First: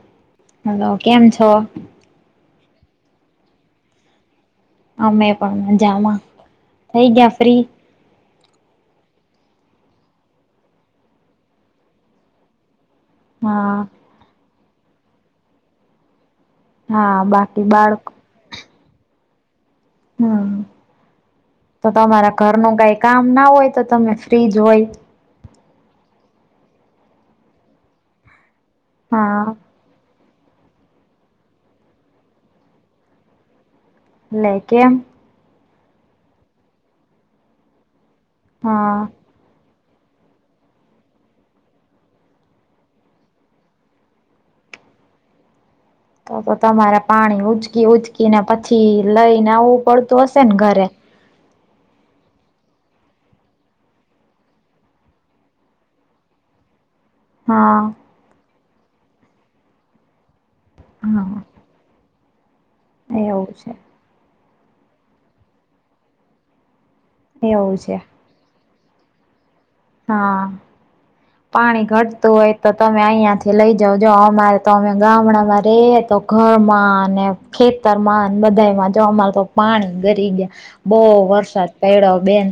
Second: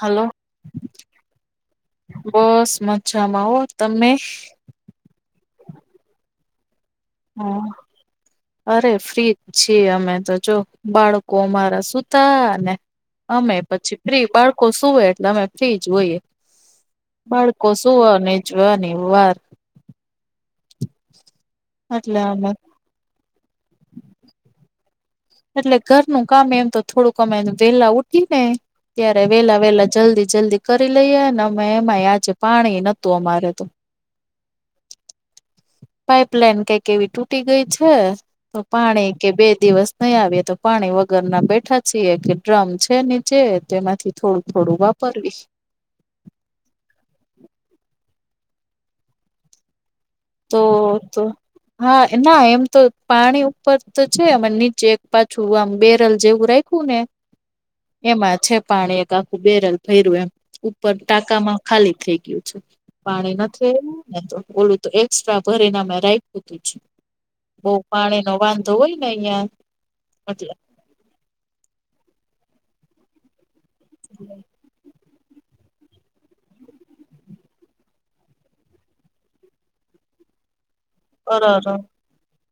Hello hello કેમ છો બસ મજામાં હો તમે અમે પણ મજામાં થઈ ગયા ફ્રી હા, અરે ફ્રી છીએ અમે તો જો બાળકો અમારા સુૂતા ને અમે હા પછી ફ્રી બાળકો શું હોય એટલે અમે ફ્રી હોએ હા બાકી બાળકો બાળક શું જોવાની વાર હમ તો એટલે તમારા અમે ઘરનું કઈ કામ ના હોય તો તમે ફ્રીજ હોય? એટલે ઘરનું કામ એમ તો થોડુંક અમે વેલા ઉઠી ને ત્યારે હા વેલા વેહલા જલ્દી જલ્દી કરી લઈએ ને અમે એમાં આજે પાણી નહતું અમારે તો લ લ કેમ? પાઈપલાઈન કઈક એવી તૂટી ગઈ છે તો હા પાણી કે બે દિવસ નહીં આવીએ તો પાણી વગર ના બેઠા છીએ કે ડ્રમ છે નીચે તેમાંથી થોડું થોડું વાપર પર, વીસ તો તો તમારે પાણી ઉચકી ઉચકીને પછી લઈને આવવું પડતું હશે ને તો ઘરે તો હા ના એમ તો પાણી ઉપર તો છે અને નીચે એક પાછું આમ બેરલ જેવું રા ખૂન હા. એમાં છે પાણી એક આખું બેરલ ભેર્યું એ ઉપર હા ટાકામાં ખાલી થઈ ગયું છે. પાણી એવું છે નથી આવ્યું ને તો ઓલું તો એક્સ્ટ્રા ભરીને મે રાખીયુ છે. એવું બહ છે પાણી નો વાંધો હોય ને અહિયાં. હા એટલે પાણી ઘટતું હોય તો તમે અહિયાંથી લઇ જાવ જો અમારે તો અમે. ગામડામાં રે તો ઘરમાં અને ખેતરમાં બધામાં જો અમા તો. પાણી ગરી ગયા બહુ વરસાદ પડડ્યો બેન.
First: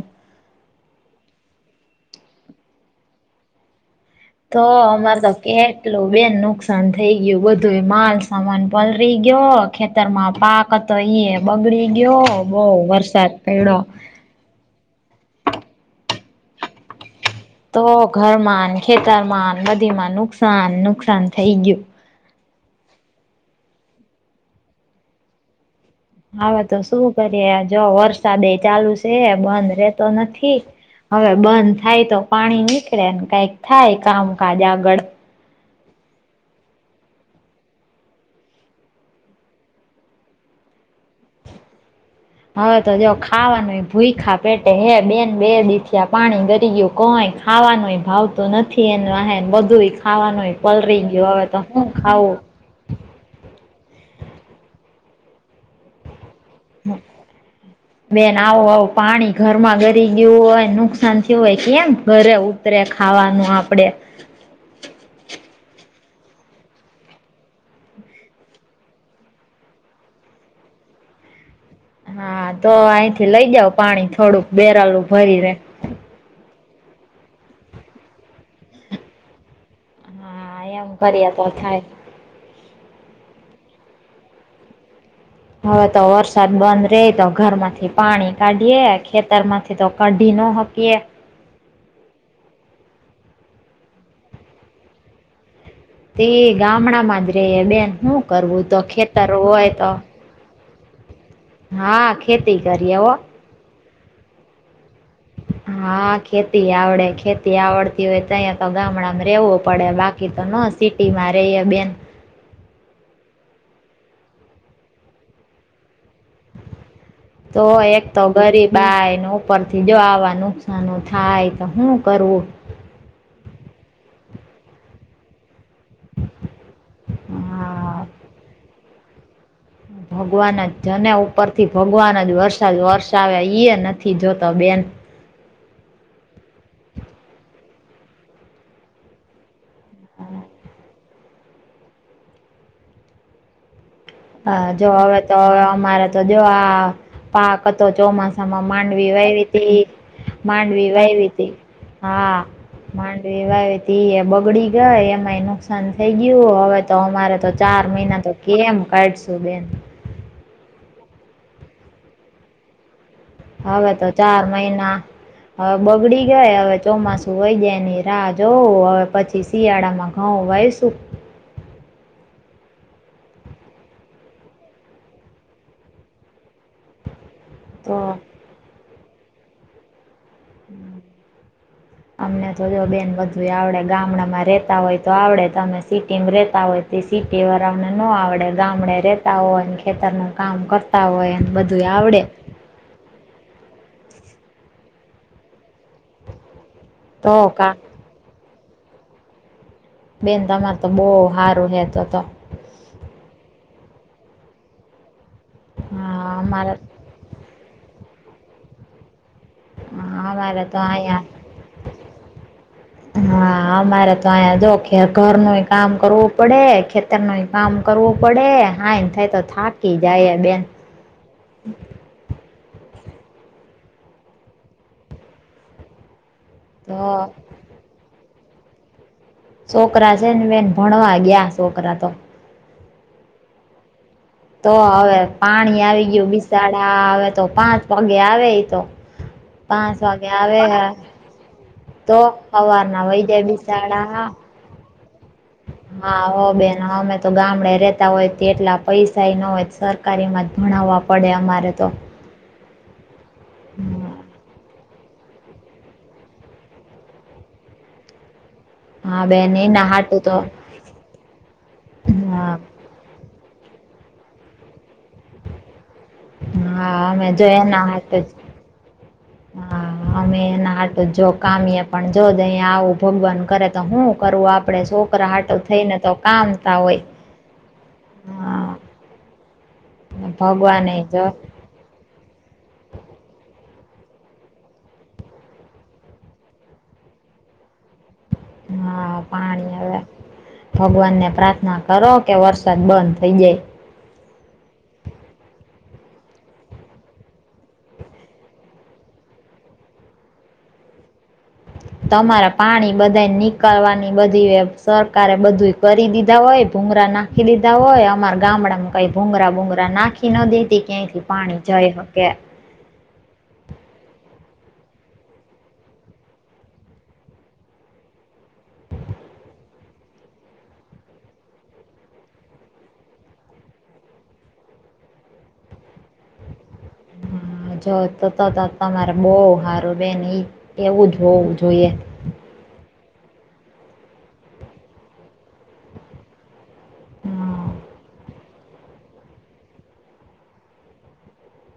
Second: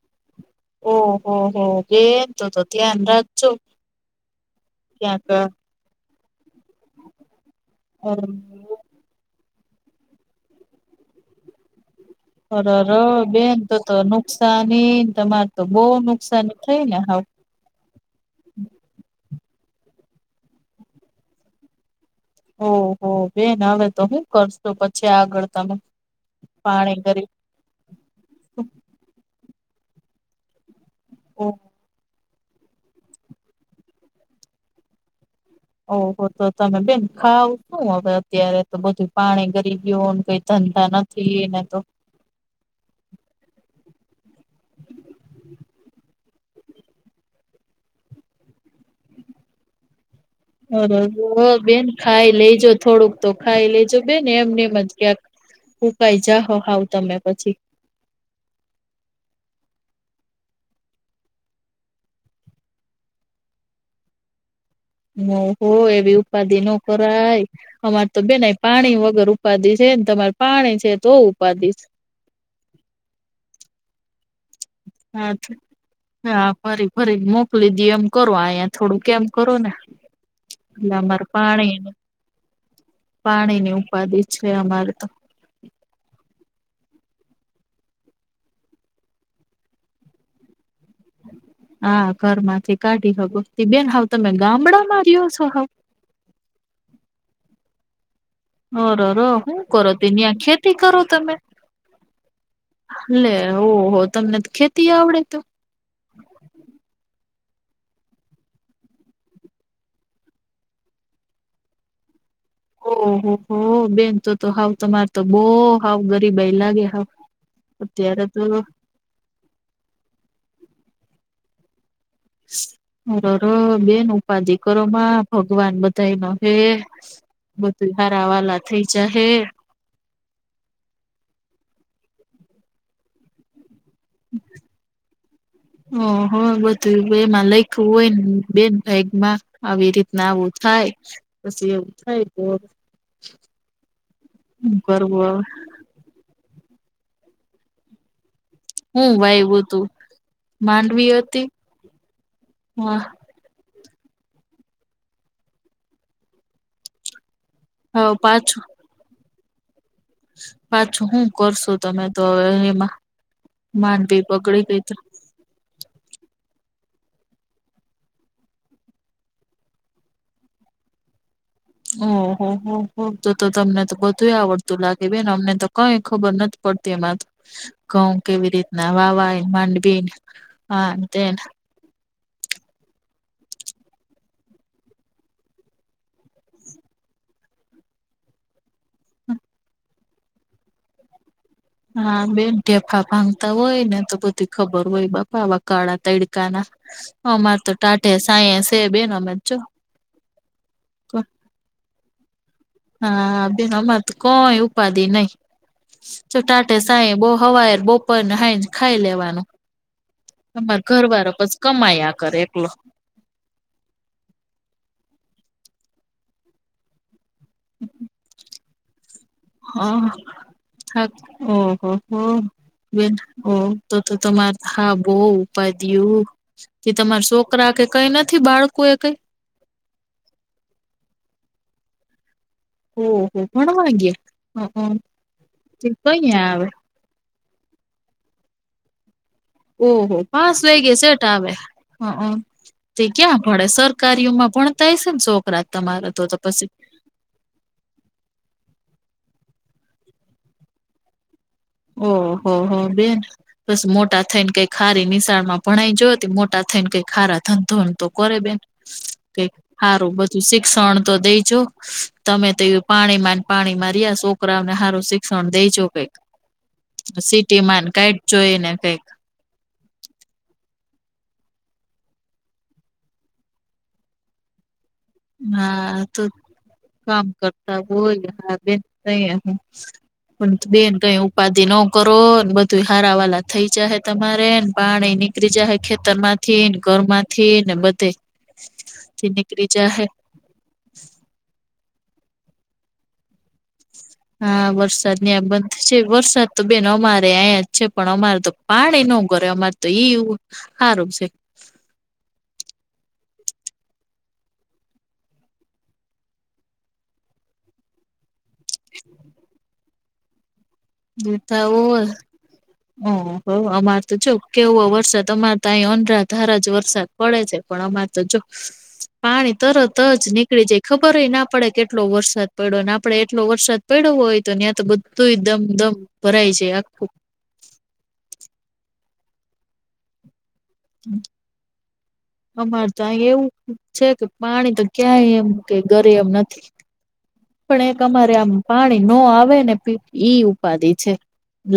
ઓહો હો બેન તો તો ધ્યાન રાખજો. તો અમારે ક્યાંક તો કેટલું બેન નુકસાન થઈ ગયું બધું એ માલ સામાન. પલરી ગયો ખેતરમાં પાક હતો ઈ બગડી ગયો. બહ વરસાદ પણ. નુકસાનીને તમારે તો બહુ નુકસાન થઈ ને હ. તો ઘરમાં ખેતરમાં નદી માં નુકસાન નુકસાન થઈ ગયું. ઓહો બેન હવે તો શું કરશું પછી આગળ તમે. હવે તો શું પાણી કરી કરીએે જો વરસાદ એ ચાલુ છે બંધ રેતો નથી. હવે બંધ થાય તો પાણી નીકળેને કઈક થાય કામકાજ આગળ. ઓહો તો તમે બેન ખાવ શું હવે અત્યારે તો બધું પાણી ગરી ગું કઈ ધંધા નથી. એ ને તો. હવે તો જો ખાવાનું ભૂઈખા પેટે હે બેન બે દીથિયા. પાણી ગરી ગયું કોય ખાવાનોય ભાવ તો નથી એને બધું ખાવાનુંય. બરોબ બેન ખાઈ લેજો થોડુંક. તો ખાઈ લેજો બે ને એમને એમ જ ક્યાંક હું કાય જાહો હાવ તમે પછી. બેન આવું આવું પાણી ઘરમાં ગરી ગયું હોય નુકસાન થયું હોય કેમ ગળે ત ખાવાનું આપડે. હ હો એવી ઉપાધિ ન કરાય. અમારે તો બેના પાણી વગર ઉપાદી છેને તમારે પાણી છે તો ઉપાદી. હા તો અહીંથી લઈ જાાવ પાણી થોડુંક બેરાલું હા ભરી રે. હા ભરી ભરી મોકલી દ એમ કરો અહીંયા થોડું કેમ કરો ને. હા એમ અમાર કરીએ તો પાણી થાય. પાણીની ઉપાધિ છે અમારે તો. હવે તો વરસાદ બંધ રે તો ઘરમાંથી પાણી કાઢીએે ખેતર માંથી. તો કઢિ ન હકીએ. હા ઘર માંથી કાઢી હકો બેન હાવ તમે ગામડા માર્યો છો હાવ. તે ગામડામાં જ રે બેન શું કરવું તો ખેતર હોય તો. ની આખ્યાત. ખેતી કરો તમે હા ખેતી કરીએ હો લે ઓહો તમને ખેતી આવડે તો. હા ખેતી આવડે ખેતી આવડતી હોય તો અહીંયા તો ગામડામાં રેવું પડે બાકી તો ન. સિટીમાં રહી બેન. ઓહ હો બેનતો તો હાવ તો મારે. તો બહ હાવ ગરીબાઈ લાગે હાવ તો એક અત્યારે તો. ગરીબાય ને ઉપરથી જો આવા નુકસનો થાય તો શું કરવું. અરર બેન ઉપાધીિકરોમાં. ભગવાન બધા ન હ બધું હા હારવાના થઈ જા હ. ભગવાન જ જને ઉપરથી ભગવાન જ વરસાદ વરસાવ્યા ઈ એ નથી જોતો બેન. ઓ હ બધું એમાં લખું હોય ને બેન ભગમાં. આવી રીતના આવું થાય પછી એવું થાય તો. હા હું જો હવે કરવું તોવે અમારે તો જો આ પાક હતો ચોમાસ. હું માંડવીવા ત વાયવું તું માંડવી માંડવીવાયવી ત હતી હા હા માંડ. એવાવે ધી એ બગડી ગયા એમાંય નુકસાન થઈ ગયું હવે તો અમારે તો. ચાર હવે મહિના તો પાછું કેમ કાઢશું બેન. પાછું હું કરશું તમે તો હવે એમાં. હવે તો માંડવી ચાર બગડી ગઈ તો મહિના હવે બગડી ગયા હવે ચોમાસુ વહી જાય એની રાહ જોવ હવે પછી શિયાળામાં હા વાવસુ ઓહ હો હો તો તો તમને તો બધું આવડતું લાગે બેન અમને તો કઈ ખબર નથી. પડતી એમાં ઘઉ તો કેવી રીતના વાવાય માંડવી આમ તેમ. [inaudible] અમને તો જો બેન બધું આવડે ગામડામાં રહેતા હોય તો આવડે તમે સિટીમાં રહેતા હોય સીટી વાળાને ન આવડે ગામડે રેતા હોયને ખેતર નું કામ કરતા હોય એને બધું આવડે હા બેન ઢેફાં ભાંગતા હોય ને તો બધી ખબર હોય બાપા ઓલા કાળા તલ કા ના અમાર તો ટાટયા સાયન સેબ અમે જો બેન તમાર તો બો હારું હે તો તો. હા બેન અમાર તો કઈ ઉપાધિ નઈ. હા અમારે ચટાટે સાંય બો હવાર, બોપરને હાઈ ખાઈ લેવાનું. અમારે તો આમર ઘર વાડો અહીંયા પછી કમાઈયા કરે એટલે હા અમારે તો અહીંયા જો ખેતર નું યે કામ કરવું પડે તમે કામ કરવું પડે હાજ થાય તો થાકી જાય બેન. હા ઓહ હો. બેન ઓ તો તો તમારે હા બો ઉપાધિ એવું. તો તમાર સોકરા કે કઈ નથી બાળકો એ કઈ? છે પર આજે નિવાન ભણવા આવ્યા હસે કદાચ તો ઓહ હો ભણવા ગિયા. તો હવે પાણી આવી ગયું આવે બિસાડા હા આવે તો પાંચ વાગે આવે તો. પાંચ ઓહો વાગે પાચ આવે વાગે સેટ આવે તો હમમ તે હવારના વહી ક્યાં જાય ભણે બિસાડા સરકારીઓમાં ભણ તા છે ને છોકરા તમારે હા તો તો હો પછી બેન અમે તો ગામડે રેતા હોય તો એટલા પૈસા ન હોય, સરકારીમાં જ ભણાવવા પડે અમારે તો ઓહ હો બેન બસ મોટા થઈ ને કઈક ખારી નિશાળમાં ભણાઈ જોય ત્ય મોટા થઈને કઈ ખારા ધનધો ની તો કરે બેન. હા કઈક બેન એના હારું હાટું તો બધું શિક્ષણ તો દેજો તમે હા તો પાણી માં ને પાણી મા રિયા છોકરાઓને હારું શિક્ષણ દેજો કઈક. હા અમે જો સિટી માં એના ને કઈકે હાટું જ જોઈ ને કઈક. હા અમે એના આટું જો કામીએ પણ જો અહીયા આવું ભગવાન કરે તો હું કરું આપડે સોક હા તો કામ કરતા બોલ હા બેઈ કયે હું પણ તું બેન ભગવાને કઈ જો ઉપાધિ નો કરવો ને બધું હારા વાલા થઈ જાય તમારે પાણી નીકળી જાય ખેતર માં તો થી ને ઘરમાંથી ને બધે થી નીકળી જાહે. ભગવાન ને પ્રાર્થના કરો કે વરસાદ બંધ થઇ જાય. હા વરસાદની આ બંધ છે વરસાદ તો બેન અમારે અંયા જ છે પણ અમારે તો પાણી નો ઘડે અમારે તો ઈ સારું છે. તમારે પાણી બધા નીકળવાની બધી એ સરકારે બધું કરી દીધા હોય ભૂમરા ના નાખી દીધા હોય અમારે ગામડામાં કઈ ભૂગરા બુંગરા નાખી ના દેતી ક્યાંયથી પાણી જઈ શકે. ઓ હવે અમાર તો જો કેવો વરસાદ અમારે તો અહી ઓંધરા ધારા જ વરસાદ પડે છે પણ અમાર ત્યાં જો પાણી તરત જ નીકળી જાય ખબર યે ના પડે કેટલો વરસાદ પડ્યો અને આપડે એટલો વરસાદ પડયો હોય તો ને્યાં તો બધું દમદમ ભરાય જાય આખું. હા જો તો તમારે બો સારું બેન એવું જ હોવું જોઈએ. અમારે તો અહી એવું છે કે પાણી તો ક્યાંય એમ કે ઘડે એમ નથી. હા, પણ એક અમારે આમ પાણી ન આવે ને ઈ ઉપાધિ છે.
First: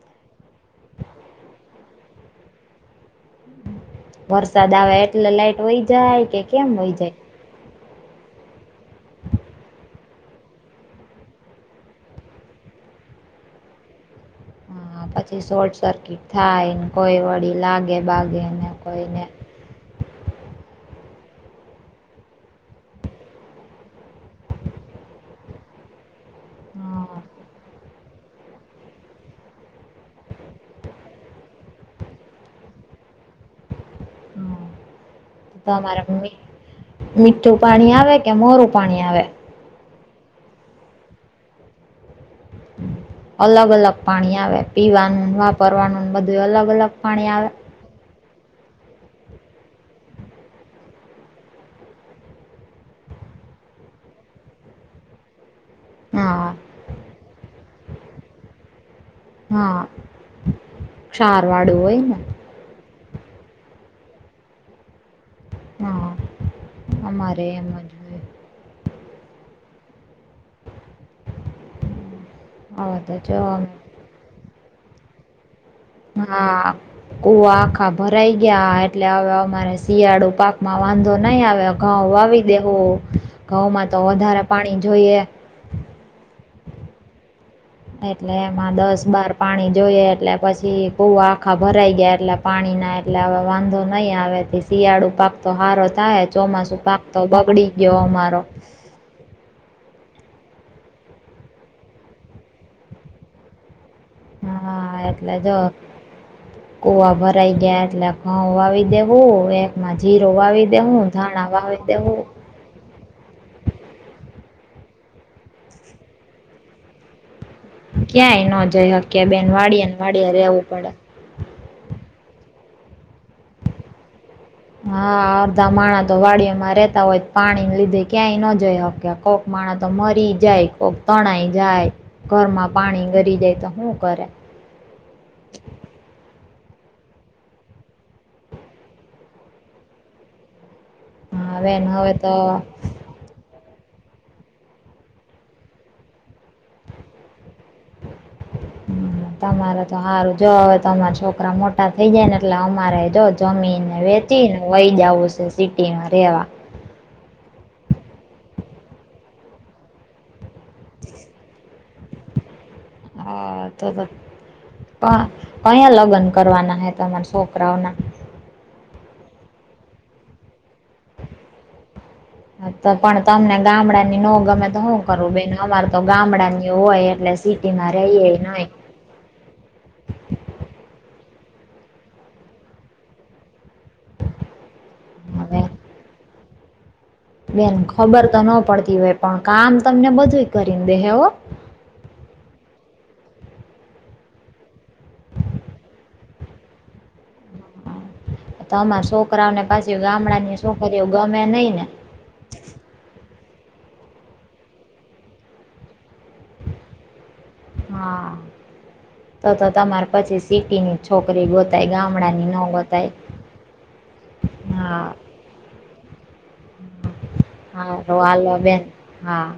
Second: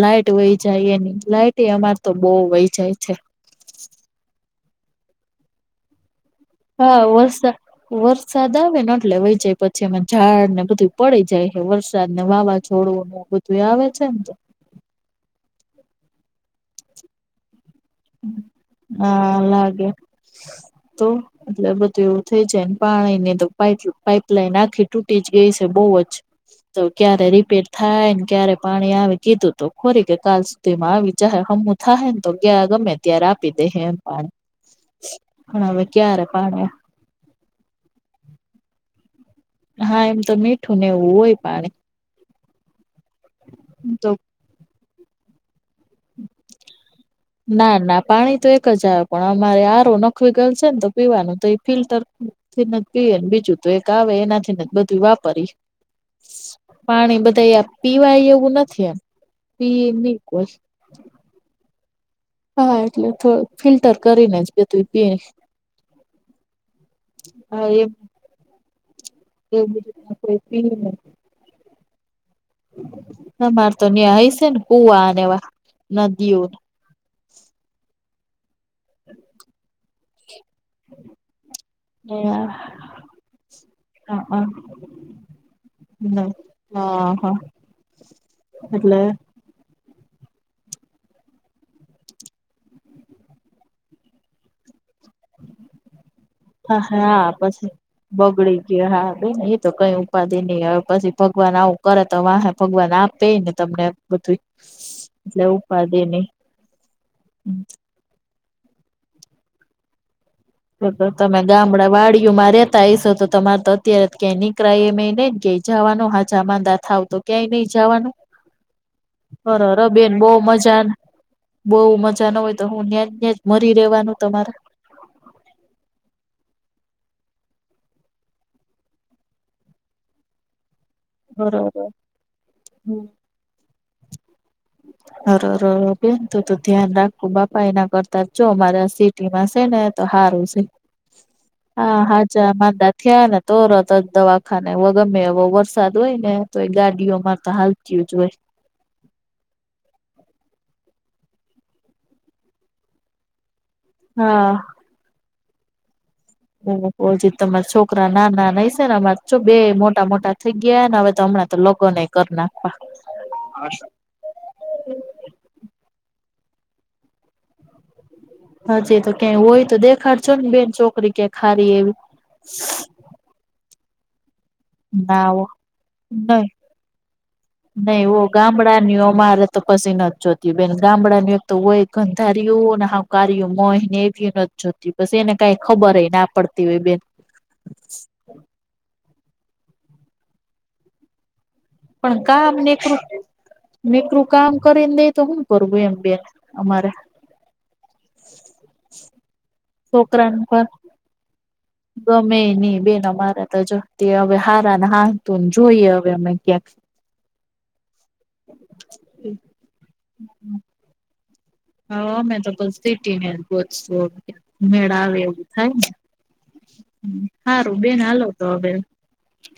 લાઈટ વહી જાય એ ને લાઈટ એ અમાર તા બો વહી જાય છે. વરસાદ આવે એટલે લાઇટ વઈ જાય કે. કેમ વહી હા જાય વરસા વરસાદ આવેને એટલે વહી જાય, પછી અમે ઝાડને બધું પડી જાય હે, વરસાદ ને વાવા છોડું ઐયા બધુંય આવે છે ને. હા, પછી શોર્ટ સર્કિટ થાય, ને કોઈ વડી લાગે બાગે ને કોઈને હા, લાગે તો એટલે બધું એવું થઈ જાયને, પાણીની તો પાપ પાઈપલાઈઇન આખી તૂટીજ ગઈ છે, બહુજ તો હા ક્યારે રીપેર થાયન ક્યારે પાણી આવી, કીધું તું ખોરી કે કાલ સુધી માં આવી જાહે, હમું થાહે ને તો ગે ગમે ત્યારે આપી દેહે એમ પાણ, હમ પણ હવે તમારે ક્યારે મી પાણી મીઠું પાણી આવે કે? મોરું પાણી આવે? હા એમ તો મીઠું ને એવું હોય પાણી. અલગ અલગ તો પાણી આવે, પીવાનું, વાપરવાનું ને બધું અલગ અલગ પાણી આવે. ના ના પાણી તો એક જ આવે, પણ અમારે આરો નું નખવી ગયલ છે ને, તો પીવાનું તો એ ફિલ્ટર થી ન પીએ, ને બીજું તો એક આવે એનાથી બધું વાપરી હા પાણી બધાયે પીવાય એવું નથી એમ, પીઇ નહી કોઈ ક્ષારવાળું હોય ને. હા એટલે, થોડું ફિલ્ટર કરીને જ બધું પીએ. હા, અમારે હા એમજ. એમ એવું બધું કોઈ પી [unintelligible] હ તો જોવાને અમારે તો ન્યા હસ્ય ન કુંઆ ને એવા? નદીઓ હા, કુઆ આખા ભરાઈ ગયા, એ ટલે હવે અમારે શિયાળુ પાકમાં વાંધો નહી આવે, અ ઘઉ ને વાવી હા દેહું. ઘઉંમાં તો વધારે પાણી જોઈએ. ન આ હા એટલે એમાં એટલે દસ બાર પાણી જોઈએ એટલે પછી, કુવા આખા ભરાઈ ગયા એટલે પાણીના, એટલે હવે વાંધો નહીં આવે. શિયાળુ પાક તો હારો થાય, ચોમાસુ હા પાક તો હા બગડી પછી ગયો અમારો. બગડી હા બે એ તો કયું ઉ ઉપાદી નહી, હવે પછી ભગવાન આવું કરે તો વાહે, ભગવાન આપેને તમને. બધું હા એટલે જો, ઉપાધિ નહી કુવા ભરાઈ ગયા એટલે. ઘઉં વાવી દેહું, એકમાં જીરો વાવી તો તો દેવું તમે ધાણા વાવી ગામડા દેવું વાડીઓમાં રે તાઈસો તો તમાર તો અત્યારે ક્યાં નિકળાએ એમએ નઈ ને કે જવાનો હાચા માદા થાવ તો. ક્યાંય નહી જવાનું, ક્યાંય ન જઈ શકીએ બેન અરર વાડીએ ને બેન વાડીએ બહું રહેવું મજા પડે બઉુ મજા ન હોય તો, હું ન્યાજ ન્યાજ મરી રહેેવાનું તમારે. હા અડધા માણાતો વાડીઓમાં રેતા હોય, પાણીને લીધે ક્યાંય ન જોઈ હકે, કોક માણતો મરી જાય, કોક તણાઈ જાય, ઘરમાં પાણી ગરી જાય તો, હુ કરે? [inaudible] અરર બેન તો તો ધ્યાન રાખું, બાપા એના કરતા જો મારા સિટીમાં છે ને. તો સારું છે, બેન હા હવે તો હાજા માંદા થયાને, તોરતજ દવાખાને, વગર મેવો વશ સાદ હોય ને, તો એ ગાડીઓમાં તો હાલતી જ હોય. હમ, તમારે તો હારું, જો હવે તમારા છોકરા મોટા થઇ જાય ને, એટલે અમારે જો જમીન વેચી હા. ને, વહી જવું છે સિટી માં રેવા. નાના બોલજે તમારા છોકરા નાના નઈ છે ને અમારે બે મોટા મોટા થઈ ગયા, ને હવે તો હમણાં તો લગન એ કરના. હા તો તો, કયાં લગ્ન કરવાના હે, તમારા છોકરાઓના. હજીતો ક્યાંય હોય તો, દેખાડ છો ને બેન છોકરી ક્યા હારી એવી હા તો પણ તમને ગામડા ની ન ગમે હું ના કરું હો બેન અમાર તો નઈ. ગામડા ની હોય એટલે સિટીમાં રહીએ નય મા તો પછી નથી જોતી બેન ગામડાનું એક તો હોય ગંધારયને હકાર્યું હોય. ને એવી નથી જોતીસ એને કઈ હવે ખબરય ના પડતી હોય બેન બેન ખબર તો ન પડતી હોય પણ કામ તમને બધું કરીને દે હવ પણ ક નેકૃત નીકરું કામ કરીને દે તો શું કરવું એમ બે અમારે તો અરા છોકરાઓને પાછી છોકરાને ગામડા ની પણ છોકરીઓ ગમે નઈ ને ગમે નહી બેન મારા તો જતી હવે હારા ને હાતુંને જોઈએ હવે અમે ક્યાંક હા તો તો તમારે પછી સિટીની છોકરી બ હ અમે તો પ સીટી ને ગોતશું મેળા હા આવે એવું થાય ને હારુંબેન હારું હાલો તો હવે હ બેન હા